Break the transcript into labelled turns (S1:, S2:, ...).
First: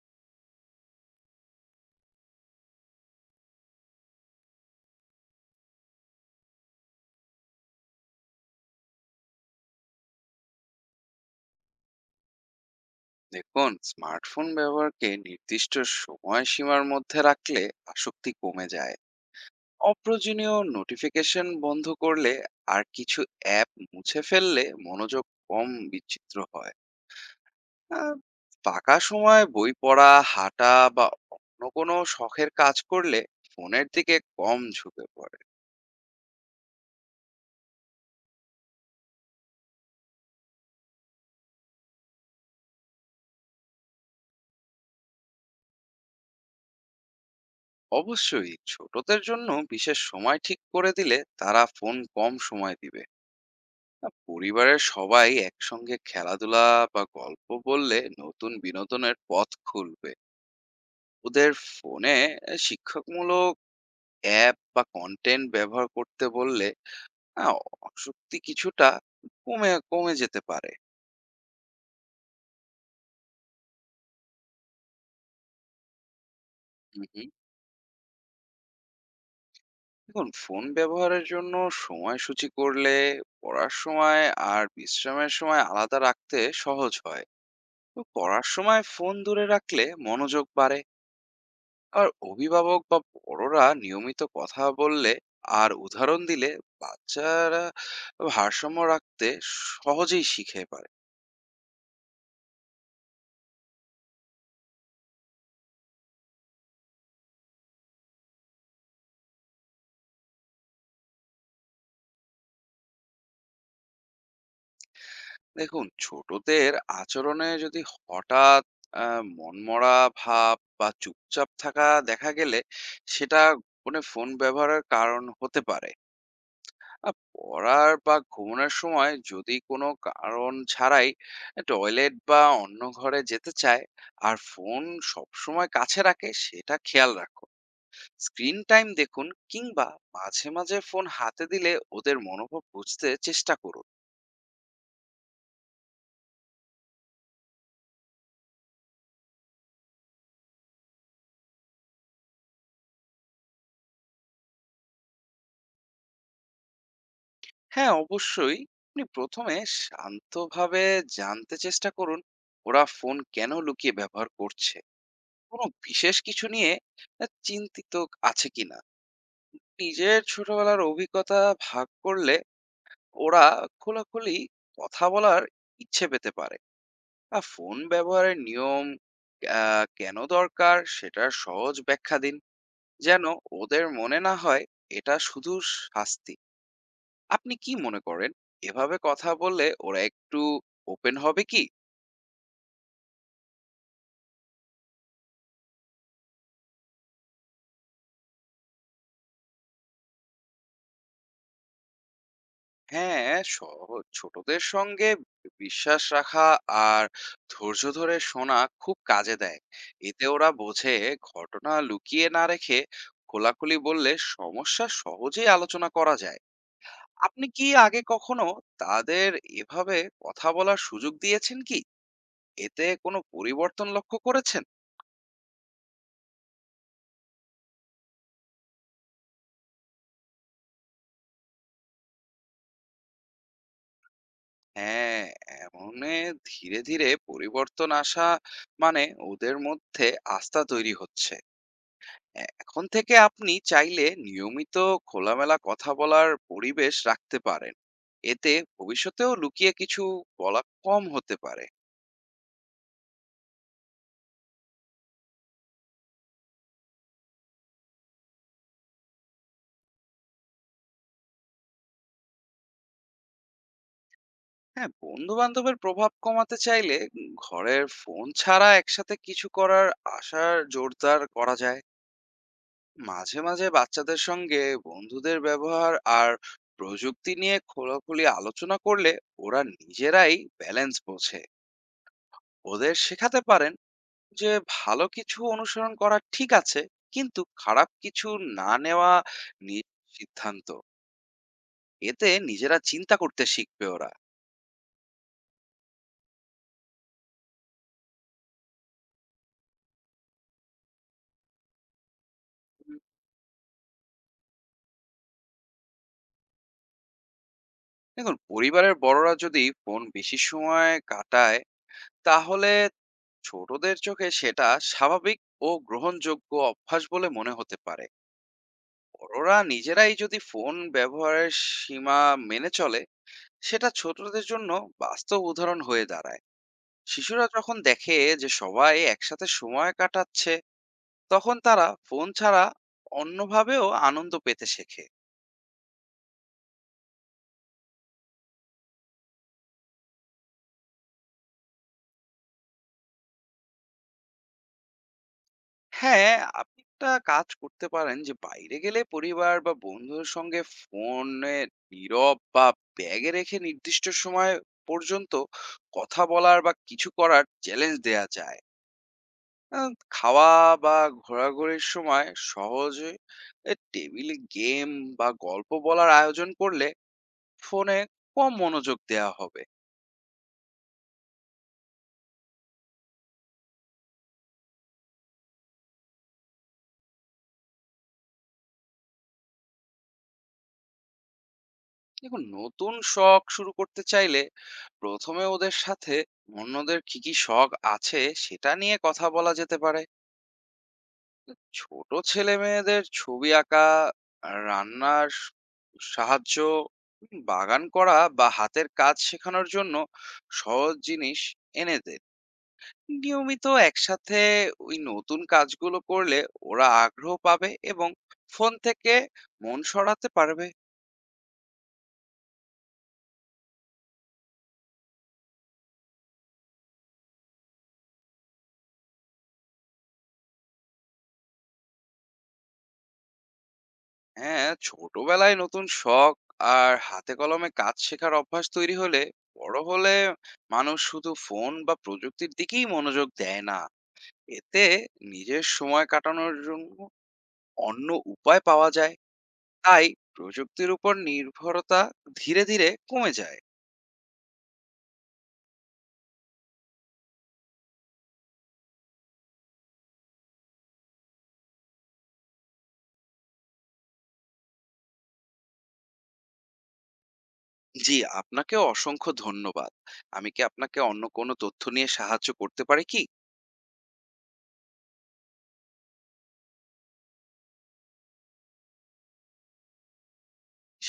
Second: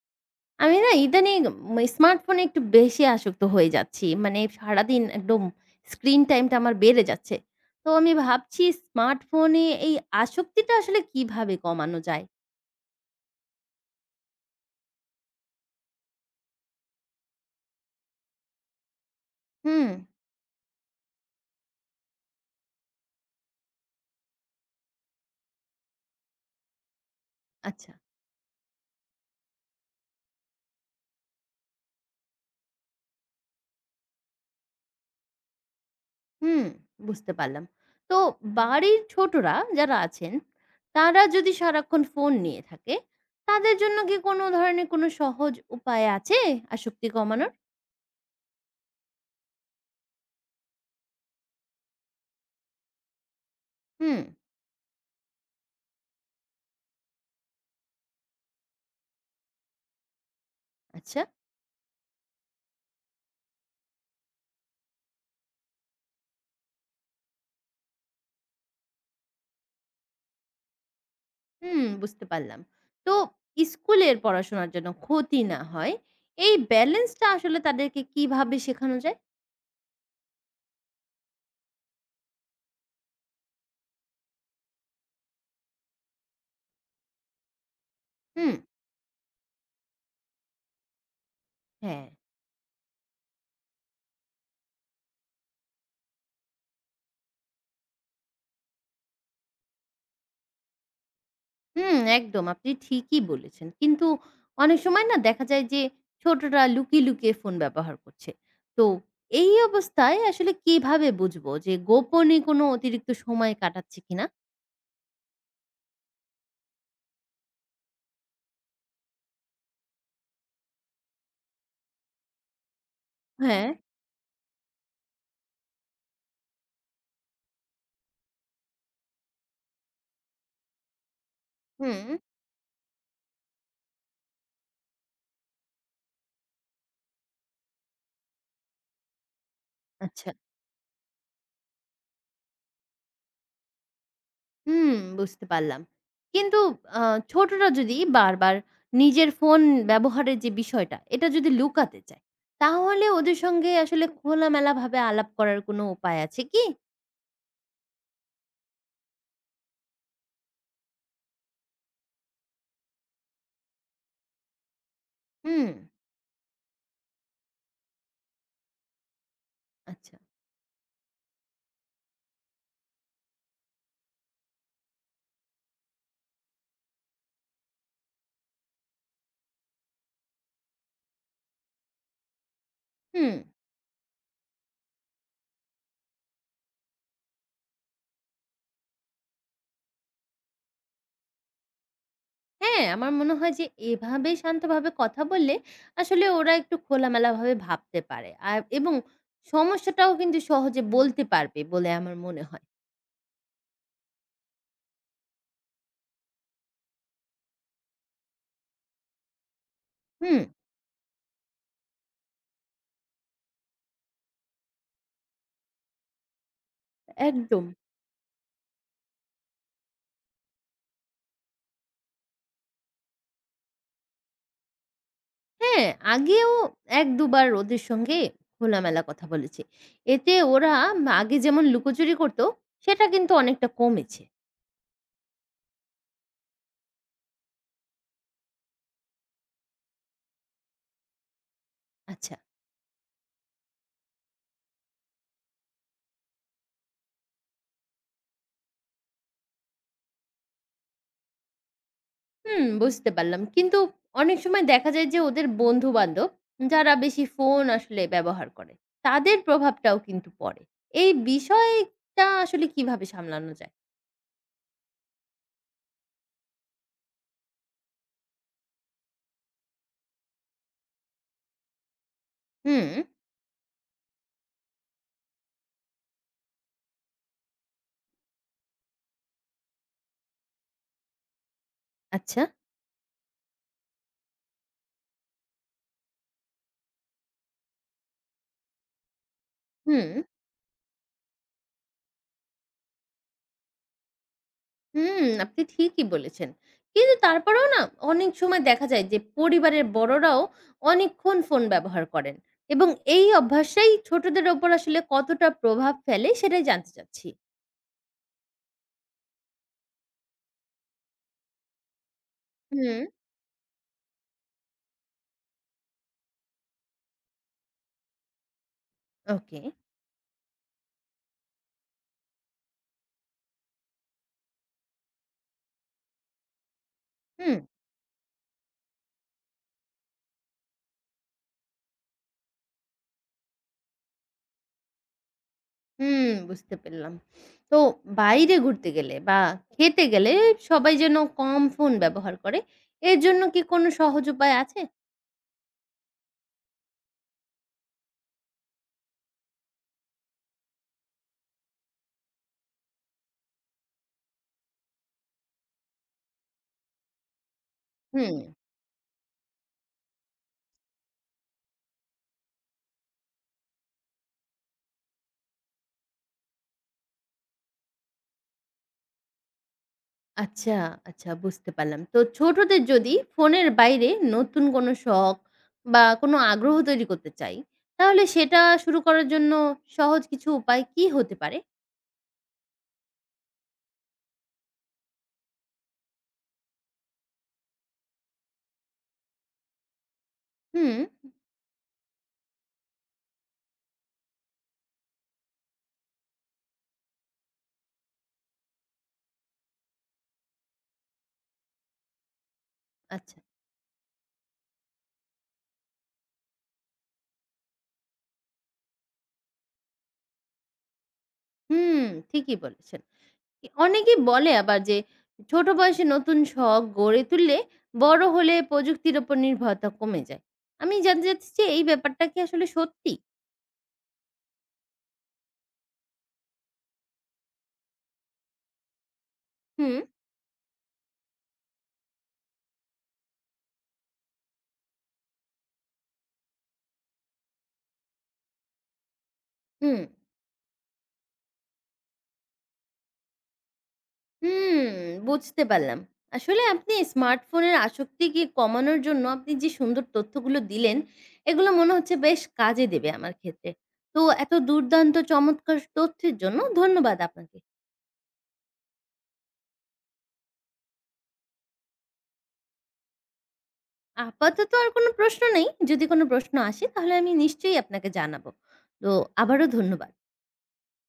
S1: আমি না ইদানিং স্মার্টফোনে একটু বেশি আসক্ত হয়ে যাচ্ছি। মানে সারাদিন একদম স্ক্রিন টাইমটা আমার বেড়ে যাচ্ছে। তো আমি ভাবছি স্মার্টফোনে এই আসক্তিটা আসলে কিভাবে কমানো যায়?
S2: দেখুন, স্মার্টফোন ব্যবহারকে নির্দিষ্ট সময়সীমার মধ্যে রাখলে আসক্তি কমে যায়।
S1: হুম,
S2: অপ্রয়োজনীয় নোটিফিকেশন বন্ধ করলে আর কিছু অ্যাপ মুছে ফেললে মনোযোগ কম বিচিত্র হয়।
S1: আচ্ছা।
S2: আহ, ফাঁকা সময় বই পড়া, হাঁটা বা অন্য কোনো শখের কাজ করলে ফোনের দিকে কম ঝুঁকে পড়ে।
S1: হুম, বুঝতে পারলাম। তো বাড়ির ছোটরা যারা আছেন, তারা যদি সারাক্ষণ ফোন নিয়ে থাকে, তাদের জন্য কি কোনো ধরনের কোনো সহজ উপায় আছে আসক্তি কমানোর?
S2: অবশ্যই ছোটদের জন্য বিশেষ সময় ঠিক করে দিলে তারা ফোন কম সময় দিবে।
S1: হুম,
S2: পরিবারের সবাই একসঙ্গে খেলাধুলা বা গল্প বললে নতুন বিনোদনের পথ খুলবে।
S1: আচ্ছা।
S2: ওদের ফোনে শিক্ষামূলক অ্যাপ বা কনটেন্ট ব্যবহার করতে বললে আ আসক্তি কিছুটা কমে কমে যেতে পারে।
S1: হুম, বুঝতে পারলাম। তো স্কুলের পড়াশোনার জন্য ক্ষতি না হয়, এই
S2: হু, হু।
S1: ব্যালেন্সটা আসলে তাদেরকে কিভাবে শেখানো যায়?
S2: দেখুন, ফোন ব্যবহারের জন্য সময়সূচি করলে পড়ার সময় আর বিশ্রামের সময় আলাদা রাখতে সহজ হয়। তো পড়ার
S1: হুম,
S2: সময় ফোন দূরে রাখলে মনোযোগ বাড়ে।
S1: হ্যাঁ,
S2: আর অভিভাবক বা বড়রা নিয়মিত কথা বললে আর উদাহরণ দিলে বাচ্চারা ভারসাম্য রাখতে সহজেই শিখে পারে।
S1: হুম, একদম আপনি ঠিকই বলেছেন। কিন্তু অনেক সময় না দেখা যায় যে ছোটরা লুকিয়ে, লুকিয়ে ফোন ব্যবহার করছে। তো এই অবস্থায় আসলে কিভাবে বুঝবো যে গোপনে কোনো অতিরিক্ত সময় কাটাচ্ছে কিনা?
S2: দেখুন, ছোটদের আচরণে যদি হঠাৎ মনমরা ভাব বা চুপচাপ থাকা দেখা গেলে সেটা
S1: হ্যাঁ।
S2: মানে ফোন ব্যবহারের কারণ হতে পারে। পড়ার বা ঘুমানোর সময় যদি কোনো কারণ ছাড়াই
S1: হুম,
S2: টয়লেট বা অন্য ঘরে যেতে চায় আর ফোন সবসময় কাছে রাখে, সেটা খেয়াল রাখুন। স্ক্রিন টাইম দেখুন কিংবা
S1: আচ্ছা।
S2: মাঝে মাঝে ফোন হাতে দিলে ওদের মনোভাব বুঝতে চেষ্টা করুন।
S1: হুম, বুঝতে পারলাম। কিন্তু আ ছোটরা যদি বারবার নিজের ফোন ব্যবহারের যে বিষয়টা, এটা যদি লুকাতে চায়, তাহলে ওদের সঙ্গে আসলে খোলামেলাভাবে আলাপ করার কোনো উপায় আছে কি?
S2: হ্যাঁ, অবশ্যই। আপনি ১ম এ শান্তভাবে জানতে চেষ্টা করুন ওরা ফোন কেন লুকিয়ে ব্যবহার করছে, কোনো
S1: হুম,
S2: বিশেষ কিছু নিয়ে চিন্তিত আছে কিনা।
S1: আচ্ছা।
S2: নিজের ছোটবেলার অভিজ্ঞতা ভাগ করলে ওরা খোলাখুলি কথা বলার ইচ্ছে পেতে পারে। আর ফোন ব্যবহারের নিয়ম কেন দরকার সেটা সহজ ব্যাখ্যা দিন, যেন
S1: হুম,
S2: ওদের মনে না হয় এটা শুধু শাস্তি। আপনি কি মনে করেন এভাবে কথা বললে ওরা একটু ওপেন হবে কি?
S1: হ্যাঁ, আমার মনে হয় যে এভাবে শান্তভাবে কথা বললে আসলে ওরা একটু খোলামেলাভাবে ভাবতে পারে। আর এবং সমস্যাটাও কিন্তু সহজে বলতে পারবে বলে আমার মনে হয়।
S2: হ্যাঁ, সহজ। ছোটদের সঙ্গে বিশ্বাস রাখা আর ধৈর্য ধরে শোনা খুব কাজে দেয়। এতে
S1: হুম,
S2: ওরা বোঝে ঘটনা লুকিয়ে না রেখে খোলাখুলি বললে সমস্যা সহজেই আলোচনা করা যায়। আপনি
S1: একদম।
S2: কি আগে কখনো তাদের এভাবে কথা বলার সুযোগ দিয়েছেন কি? এতে কোনো পরিবর্তন লক্ষ্য করেছেন?
S1: হ্যাঁ, আগেও ১-২ বার ওদের সঙ্গে খোলামেলা কথা বলেছি। এতে ওরা আগে যেমন লুকোচুরি করত, সেটা কিন্তু অনেকটা কমেছে।
S2: হ্যাঁ, এমনে ধীরে ধীরে পরিবর্তন আসা মানে ওদের মধ্যে আস্থা তৈরি হচ্ছে।
S1: আচ্ছা,
S2: এখন থেকে আপনি চাইলে নিয়মিত খোলামেলা কথা বলার পরিবেশ রাখতে পারেন। এতে ভবিষ্যতেও লুকিয়ে কিছু বলা কম হতে পারে।
S1: হুম, বুঝতে পারলাম। কিন্তু অনেক সময় দেখা যায় যে ওদের বন্ধু-বান্ধব যারা বেশি ফোন আসলে ব্যবহার করে, তাদের প্রভাবটাও কিন্তু পড়ে। এই বিষয়টা আসলে কিভাবে সামলানো যায়?
S2: হ্যাঁ, বন্ধু-বান্ধবের প্রভাব কমাতে চাইলে ঘরের ফোন ছাড়া একসাথে কিছু করার আশা জোরদার করা যায়।
S1: হুম,
S2: মাঝে মাঝে বাচ্চাদের সঙ্গে বন্ধুদের ব্যবহার আর প্রযুক্তি নিয়ে খোলাখুলি আলোচনা করলে ওরা নিজেরাই ব্যালেন্স বোঝে।
S1: আচ্ছা,
S2: ওদের শেখাতে পারেন যে ভালো কিছু অনুসরণ করা ঠিক আছে, কিন্তু খারাপ কিছু না নেওয়া নিজ
S1: হুম।
S2: সিদ্ধান্ত। এতে নিজেরা চিন্তা করতে শিখবে ওরা।
S1: হুম, আপনি ঠিকই বলেছেন। কিন্তু তারপরেও না অনেক সময় দেখা যায় যে পরিবারের বড়রাও অনেকক্ষণ ফোন ব্যবহার করেন এবং
S2: হুম।
S1: এই অভ্যাসটাই ছোটদের ওপর আসলে কতটা প্রভাব ফেলে সেটাই জানতে চাচ্ছি।
S2: দেখুন, পরিবারের বড়রা যদি ফোন বেশি সময় কাটায়, তাহলে
S1: হুম,
S2: ছোটদের চোখে সেটা স্বাভাবিক ও গ্রহণযোগ্য অভ্যাস বলে মনে হতে পারে। বড়রা
S1: ওকে।
S2: নিজেরাই যদি ফোন ব্যবহারের সীমা মেনে চলে, সেটা ছোটদের জন্য বাস্তব উদাহরণ হয়ে দাঁড়ায়। শিশুরা
S1: হুম,
S2: যখন দেখে যে সবাই একসাথে সময় কাটাচ্ছে, তখন তারা ফোন ছাড়া অন্যভাবেও আনন্দ পেতে শেখে।
S1: হুম, বুঝতে পেরলাম। তো বাইরে ঘুরতে গেলে বা খেতে গেলে সবাই যেন কম ফোন ব্যবহার করে, এর জন্য কি কোনো সহজ উপায় আছে?
S2: হ্যাঁ, আপনি একটা কাজ করতে পারেন যে বাইরে গেলে পরিবার বা বন্ধুদের সঙ্গে ফোনে নীরব বা ব্যাগে রেখে নির্দিষ্ট সময় পর্যন্ত কথা বলার বা কিছু করার চ্যালেঞ্জ দেয়া
S1: হুম।
S2: যায়। আহ, খাওয়া বা ঘোরাঘুরির সময় সহজে টেবিলে গেম বা গল্প বলার আয়োজন করলে ফোনে কম মনোযোগ দেয়া হবে।
S1: আচ্ছা, আচ্ছা বুঝতে পারলাম। তো ছোটদের যদি ফোনের বাইরে নতুন কোনো শখ বা কোনো আগ্রহ তৈরি করতে চাই, তাহলে সেটা শুরু করার জন্য সহজ কিছু উপায় কি হতে পারে?
S2: দেখুন, নতুন শখ শুরু করতে চাইলে প্রথমে ওদের সাথে অন্যদের কি কি শখ আছে সেটা নিয়ে কথা বলা যেতে পারে।
S1: হুম,
S2: ছোট ছেলে মেয়েদের ছবি আঁকা, রান্নার স- সাহায্য, বাগান করা বা হাতের কাজ শেখানোর জন্য সহজ জিনিস এনে দেন।
S1: আচ্ছা।
S2: নিয়মিত একসাথে ওই নতুন কাজগুলো করলে ওরা আগ্রহ পাবে এবং ফোন থেকে মন সরাতে পারবে।
S1: হুম, ঠিকই বলেছেন। এ অনেকেই বলে আবার যে ছোট বয়সে নতুন শখ গড়ে তুললে বড় হলে প্রযুক্তির উপর নির্ভরতা কমে যায়। আমি জানতে চাচ্ছি যে এই ব্যাপারটা কি আসলে সত্যি?
S2: হ্যাঁ, ছোটবেলায় নতুন শখ আর হাতে কলমে কাজ শেখার অভ্যাস তৈরি হলে বড়
S1: হুম,
S2: হলে মানুষ শুধু ফোন বা প্রযুক্তির দিকেই মনোযোগ দেয় না। এতে নিজের সময় কাটানোর জন্য অন্য উপায় পাওয়া যায়।
S1: হুম।
S2: তাই প্রযুক্তির উপর নির্ভরতা ধীরে ধীরে কমে যায়।
S1: হুম, বুঝতে পারলাম। আসলে আপনি স্মার্টফোনের আসক্তিকে কমানোর জন্য আপনি যে সুন্দর তথ্যগুলো দিলেন, এগুলো মনে হচ্ছে বেশ কাজে দেবে আমার ক্ষেত্রে। তো এত দুর্দান্ত চমৎকার তথ্যের জন্য ধন্যবাদ আপনাকে।
S2: জি, আপনাকে অসংখ্য ধন্যবাদ। আমি কি আপনাকে অন্য কোনো তথ্য নিয়ে সাহায্য করতে পারি কি?
S1: আপাতত আর কোনো প্রশ্ন নেই। যদি কোনো প্রশ্ন আসে তাহলে আমি নিশ্চয়ই আপনাকে জানাবো। তো আবারও ধন্যবাদ।